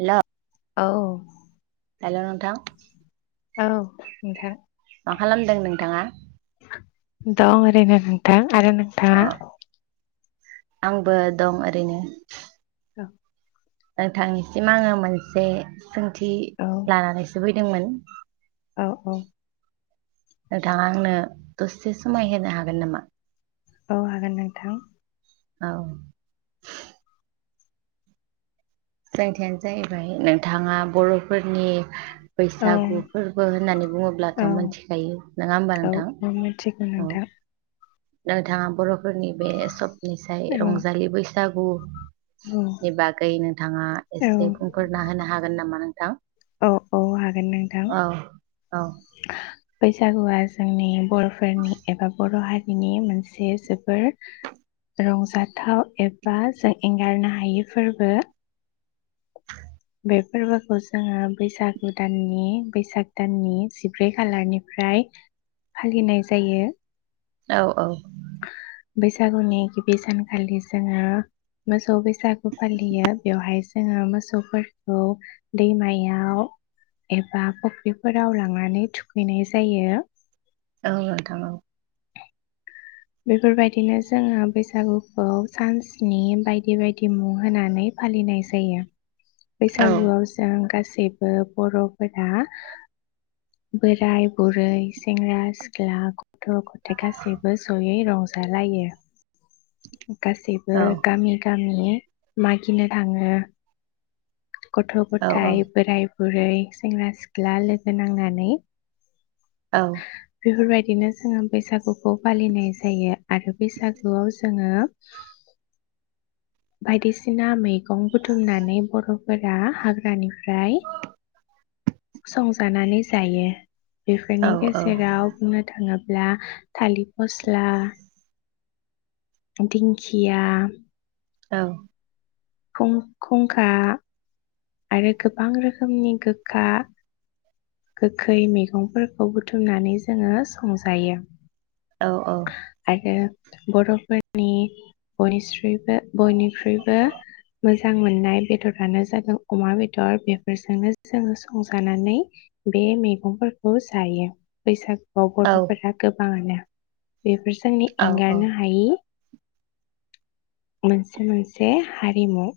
हेल' औ। हेल' नोंथां औ मा खालामदों नोंथाङा? दं ओरैनो नोंथां। आरो अ नोंथाङा आंबो दं ओरैनो औ। नोंथांनिसिम आङो मोनसे सोंथि औ लानानैसो फै दोंमोन औ औ। नोंथाङा आंनो दसे समाय होनो हागोन नामा? औ हागोन नोंथां। औ। सोंथियानो जाहैबाय नोंथाङा बर'फोरनि औ बैसागु फोरबो होननानै बुङोब्लाथ' औ मोनथिखायो नङा होमबा औ नोंथां औ मिथिगौ औ। नोंथां नोंथाङा बर'फोरनि बे ए निसाय औ रंजालि बैसागो औ बैसागु नि बागै नोंथाङा औ एसे बुंफोरना होनो हागोन नामा? थां औ औ हागोन नोंथां। औ बैसागुआ जोंनि बर'फोरनि एबा बर' हारि बिनि मोनसे जोबोर रंजाथाव एबा जों एंगारनो हायि फोरबो। बे फोरबोखौ जोङो बैसागु दाननि बैसाग दाननि जिब्रै खालारनिफ्राय फालिनाय जायो। औ औ। बैसागुनि गिबि सानखालि जोङो मोसौ बैसागु फालियो बेवहाय जोङो मोसौफोरखौ दैमायाव एबा फुख्रिफोराव लांनानै थुखैनाय जायो। औ नोथां औ। बेफोर बायदिनो जोङो बैसागुखौ सानस्नि बायदि बायदि मुं होनानै फालिनाय जायो। औ बैसागुआव जों बेबो बर'फोरा बोराय बुरै सेंग्रा सिख्ला गथ' गथ थाय गासिबो ज'यै रंजालायो गासैबो औ गामि गाम मि मागिनो थाङो गथ' औ औ गथाय बोराइ बुरै सेंग्रा सिख्ला लोगो नांनानै औ बेफोरबायदिनो जोङो बैसागु बेखौ फालिनाय जायो आरो बैसागुआव जोङो बायदिसिना मै मैगं बुथुमनानै बर' फोरा हाग्रानिफ्राय संजानानै जायो बेफोरनि औ गेजेराव बुंनो थाङो ला थालिर फस्ला दिंखिया औ खुं खुंखा आरो गोबां रोखोमनि गोखा गोखै मैगंफोरखौ बुथुमनानै जोङो संजायो औ औ आरो बर'फोरनि बयनिस्रिबो बयनिख्रुइबो मोजां मोननाय बेदरानो जादों अमा बेदर बेफोरजोंनो जोङो संजानानै बे मैगंफोरखौ जायो बैसाग अ बर'फोरा गोबाङानो बेफोरजोंनो औ एंगारनो हायि मोनसे मोनसे हारिमु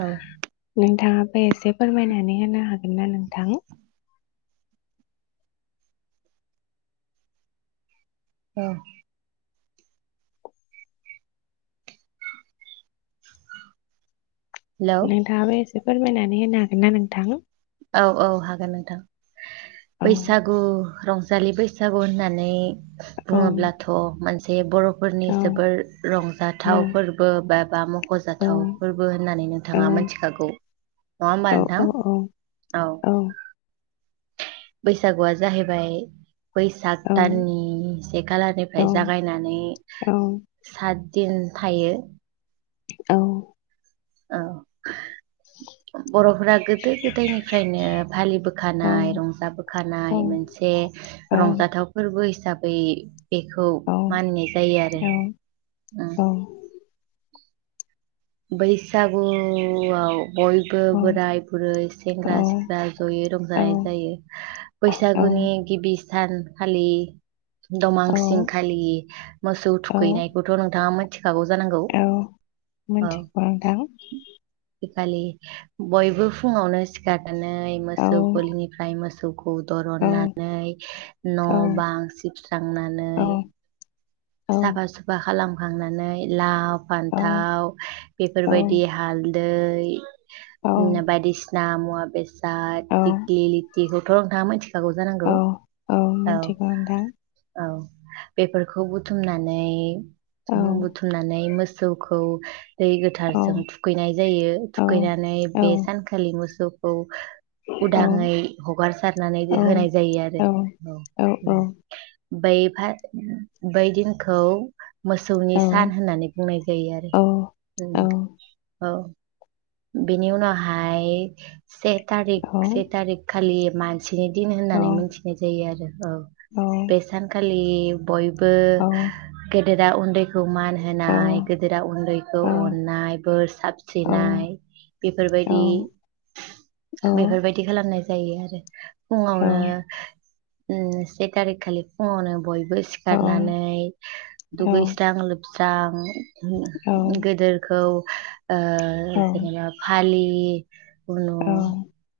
औ नोंथाङा ओमफाय एसे फोरमायनानै होनो हागोन ना नोंथां औ नोंथाङाबो‌ एसे एसे फोरमायनानै होनो हागोन ना नोंथां औ औ हागोन नोंथां औ बैसागु रं रंजालि बैसागु होननानै औ बुङोब्लाथ' मोनसे बर'फोरनि औ जोबोर औ रंजाथाव फोरबो बा बा औ मख'जाथाव फोरबो होननानै नोंथाङा मिथिखागौ नङा होमबा नोंथां औ औ औ बैसागुआ जाहैबाय बैसाग औ दाननि से खालारनिफ्राय जागायनानै नोंथां सात दिन थायो औ औ बर'फोरा गोदो गोदायनिफ्रायनो औ फालिबोखानाय औ रंजाबोखानाय मोनसे औ रंजाथाव फोरबो हिसाबै बेखौ औ मानिनाय जायो आरो उम बैसागुआव बयबो बोराय बुरै औ सेंग्रा सिख्ला जयै रंजानाय जायो औ बैसागुनि गिबि सानखालि दमांसिंखालि मोसौ औ थुखैनायखौथ' नोंथाङा मोनथिखागौ जानांगौ थिकबा नोंथां आजि खालि बयबो फुङावनो सिखारनानै औ मोसौ गलिनिफ्राय मोसौखौ औ दरननानै औ न' बां सिबस्रांनानै औ औ साफा सुफा खालामखांनानै लाव औ फान्थाव औ बेफोरबायदि हालदैओम औ बायदिसिना मुवा बेसाद दिग्लि लिथिखौथ' नोंथाङा मिथिखागौ जानांगौ औ मिथिगौ नोंथां औ बेफोरखौबो बुथुमनानै ओ बुथुमनानै मोसौखौ दै गोथारजों थुखैनाय जायो थुखैनानै बे सानखालि मोसौखौ उदाङै हगारसारनानै होनाय जायो आरो औै ओं बै फा बै दिनखौ मोसौनि सान होननानै बुंनाय जायो आरो ओं औ बेनि उनावहाय से थारिख से थारिख खालि मान सिनि दिन होननानै मिथिनाय जायो आरो औ बे सानखालि बयबो औ गेदे गेदेरा उन्दैखौ मान होनाय गदेरा उन्दैखौ अननाय बोर सारस्रिनाय बेफोरबायदि बेफोरबायदि खालामनाय जायो आरो फुङावनो ओ से थारिख खालि फुङावनो बय बो सिखारनानै दुगैस्रां लोब जां उम गेदेरखौ औ फालि उनु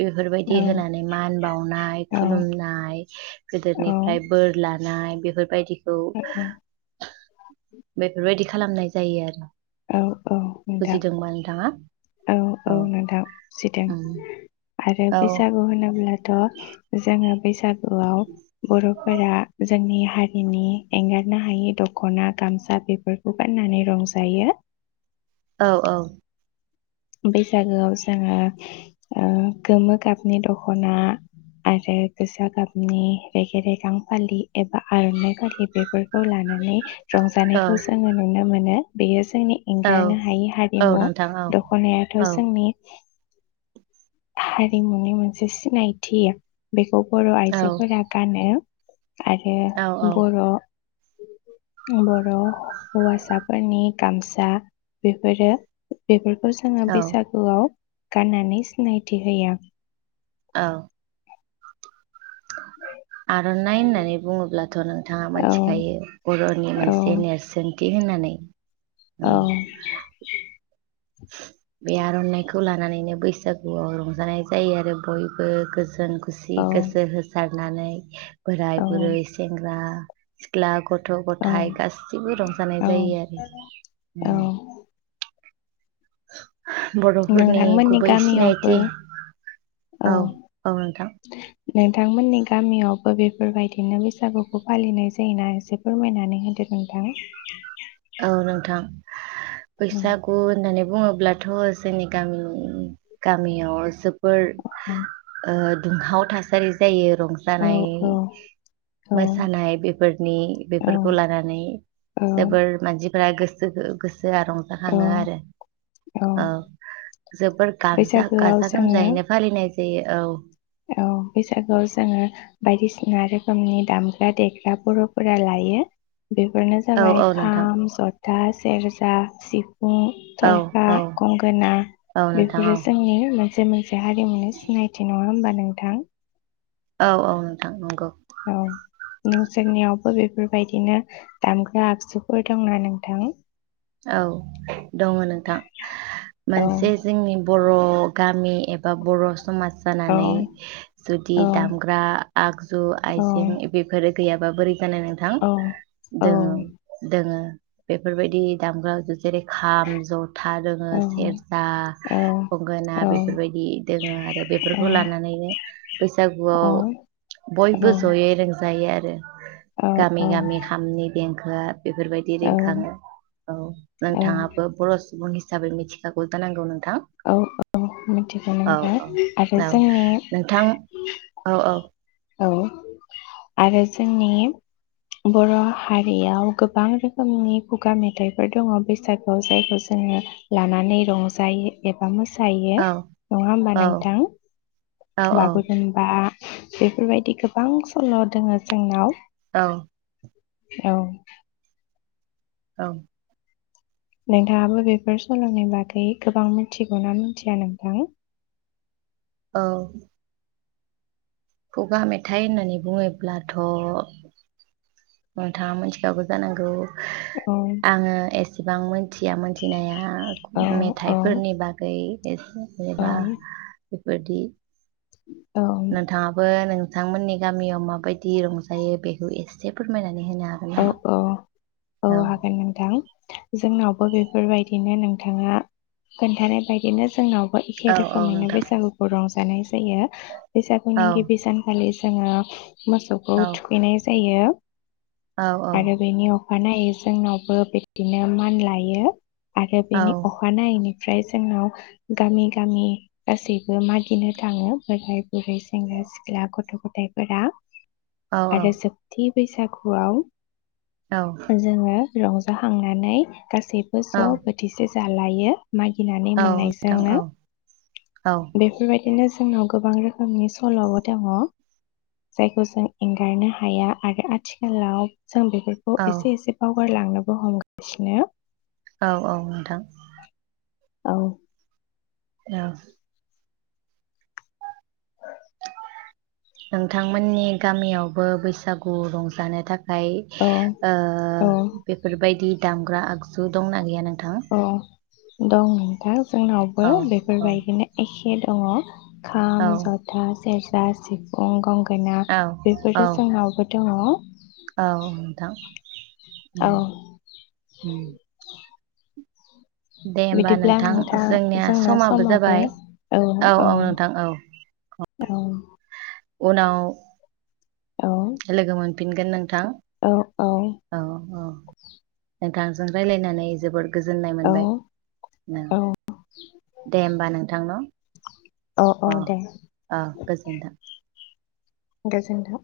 बेफोरबायदि होनानै मान बाव सनाय खुलुमनाय गोदोनिफ्राय बोर लानाय बेफोरबायदिखौ बेफोरबायदि खालामनाय जायो आरो औ औ नोंथां बुजिदोंबा नोंथाङा औ बुजिदों उम आरो औ बैसागु होनोब्लाथ' जोङो फैसा लाव बर'फोरा जोंनि हा हारिनि एंगारनो हायि दख'ना गामसा बेफोरखौ गाननानै रंजायो औ औ बैसागोआव जोङो ओ गोमो गाबनि दख'ना आरो गोजा गाबनि रेगे रेगां फालि एबा आर'नाइ फालि बेफोरखौ लानानै रंजानायखौ औ जोङो नुनो मोनो बियो जों जोंनि औ एंगारनो हायै औ हारिमु नोंथां औ दख नायाथ' औ जोंनि हारिमुनि मोनसे सिनायथि बेखौ बर' औ आइजोफोरा गानो आरो औ औ बर' बर' हौवासाफोरनि गामसा बेफोरो बेफोर बेफोर जोङो औ बैसागुआव गाननानै सिनायथि होयो औ आर'नाय होननानै बुङोब्ला थ' नोंथाङा औ मिथिखायो बर' नि औ मोनसे नेरसोन थि होननानै ओं औ बे आर'नाइखौ लानानैनो बैसागुआव रंजानाय जायो आरो बयबो गोजोन औ खुसि गोसो होसार नानै औ बोराय बुरै सेंग्रा सिख्ला गथ गथ' औ गथाय गासिबो रंजानाय औ जायो आरो औ होम [inaudible] बर'फोरनि नोंथांमोननि गुबै गामियावबो सिनायथि औ औ औ नोंथां नोंथांमोननि गामियाव हो बेफोरबायदिनो बैसागुखौ फालिनाय जायो होना एसे फोरमायनानै होदों नोंथां औ नोंथां बैसागु होननानै बुङोब्लाथ' जोंनि गामिनि गामियाव जोब फोर ओ दुंहाव थासारि जायो। औ रंजानाय औ मोसानाय बेफोरनि औ बेफोरखौ लानानै औ जोबोर फ्राय गोसोखौ गोसो सोआ औ रंजाखाङो आरो औ जोबोर गाजा बैसागोआव गाजा जोङो गोमजायैनो फालिनाय जायो औ औ बैसागुआव जोङो बायदिसिना सिना रोखोमनि दामग्रा देग्रा बर'फोरा लायो। बेफोरनो औ जाबाय औ नोंथां खाम, जथा था, सेरजा, सि फुं, औ थलफा, औ गंगोना औ नोंथां बेफोरो औ जोंनि मोनसे से मोनसे हारिमुनि सिनायथि नङा होमबा? नोंथां औ औ नोंथां नंगौ औ नोंसोरनियावबो बेफोरबायदिनो दामग्रा आगजुफोर दंना नोंथां औ दङ नोंथां औ मोनसे जोंनि बर' गामि एबा बर' समाज औ जानानै जुदि औ दामग्रा आगजु औ आइजें बेफोर गैयाबा बोरै जानो नोंथां औ औ दोङो दोङो बेफोरबायदि दामग्रा जेरै खाम जथा दोङो औ सेरजा गंगोना औ बेफोरबायदि दोङो आरो बेफोरखौ लानानैनो बैसागुआव औ बयबो जयै रोंजायो आ रो औ गामि औ गामि खामनि देंखो आ बेफोरबायदि औ रिंखाङो औ नोंथाङाबो बर' सुबुं हिसाबै मिथिखागौ जानांगौ नों औ औ मिथिगौ नोंथां औ आरो औ जोंनि नोंथां औ औ औ आरो जोंनि बर' हारियाव गोबां रोखोमनि खुगा मेथाइफोर दङ बैसागुआव जायखौ जोङो लानानै रंजायो एबा मो सायो औ नङा होमबा औ नोंथां औ बागुरुमबा [inaudible] बेफोरबायदि गोबां सल' दोङो जोंनाव औ औ ओं नोंथाङाबो बेफोर सल'नि बागै गोबां मिथिगौना मिथिया नोंथां औ खुगा मेथाइ होननानै बुङोब्लाथ' नोंथाङा मोनथिखागौ जानांगौ औ आङो एसेबां मोनथिया मोनथिनाया औ औ मेथाइफोरनि बागै एसे एबा औ बेफोरदि औ नोंथाङाबो नों नोंथांमोननि गामियाव माबायदि रंजायो बेखौ एसे फोरमायना औ औ औ हागोन नोंथां जोंनाव अ बेफोरबायदिनो नोंथाङा खोन्थानाय बायदिनो जोंनावबो एखे औ औ रोखोमैनो नोंथां बैसागुखौ रंजायो दानैसो जायो औ बैसागुनि गिबि सानखालि जोङो मोसौखौ औ थुखैनाय जाय जायो औ औ आरो बेनि अख अखानायै जोंनावबो बिबदिनो मान लायो आरो बेनि अखानायै नायैनि ओमफ्राय जोंनाव गामि गामि गासैबो मागिनो थाङो बोराय बुरै सेंग्रा सिख्ला गथ' गथायफोरा औ औ आरो जोबथि बैसागु खुवाउ औ जोङो रंजा खांनानै गासैबो ज' बोथिसे जालायो मागिनानै औ नोंथां औ मोननायजोंनो औ बेफोर बायदिनो जों जोंनाव गोबां रोखोम खोमनि सल'आबो दङ जायखौ जों एंगारनो हाया आरो आथि खालाव जों बेफोरखौ औ एसे एसेबाव हरलांनोबो हमगासिनो औ औ नोंथां औ ओं नोंथांमोननि गामियावबो बैसागु रंजानो थाखाय औ ओमफ्राय औ बेफोर बायदि दामग्रा आगजु दंना गैया नोंथां अ दं नोंथां जोंनावबो औ बेफोर औ बायदिनो एखे बे दङ खाम औ जथा सेरजा गासिब अं गंगा ना औ बेफोरो जोंनाव‌ गोदो दङ होम औ होम दे होमबा नोंथां जोंनिया समाबो जाबाय औ औ नोंथां औ औ उनाव औ लोगो मोन फिनगोन नों थां औ औ औ औ गोन नोंथांजों रायलायनानै जोबोद गोजोननाय औ मोनबाय नो औ दे होमबा नोंथां न। औ औ अ दे अ गोजोनथों गोजोनथों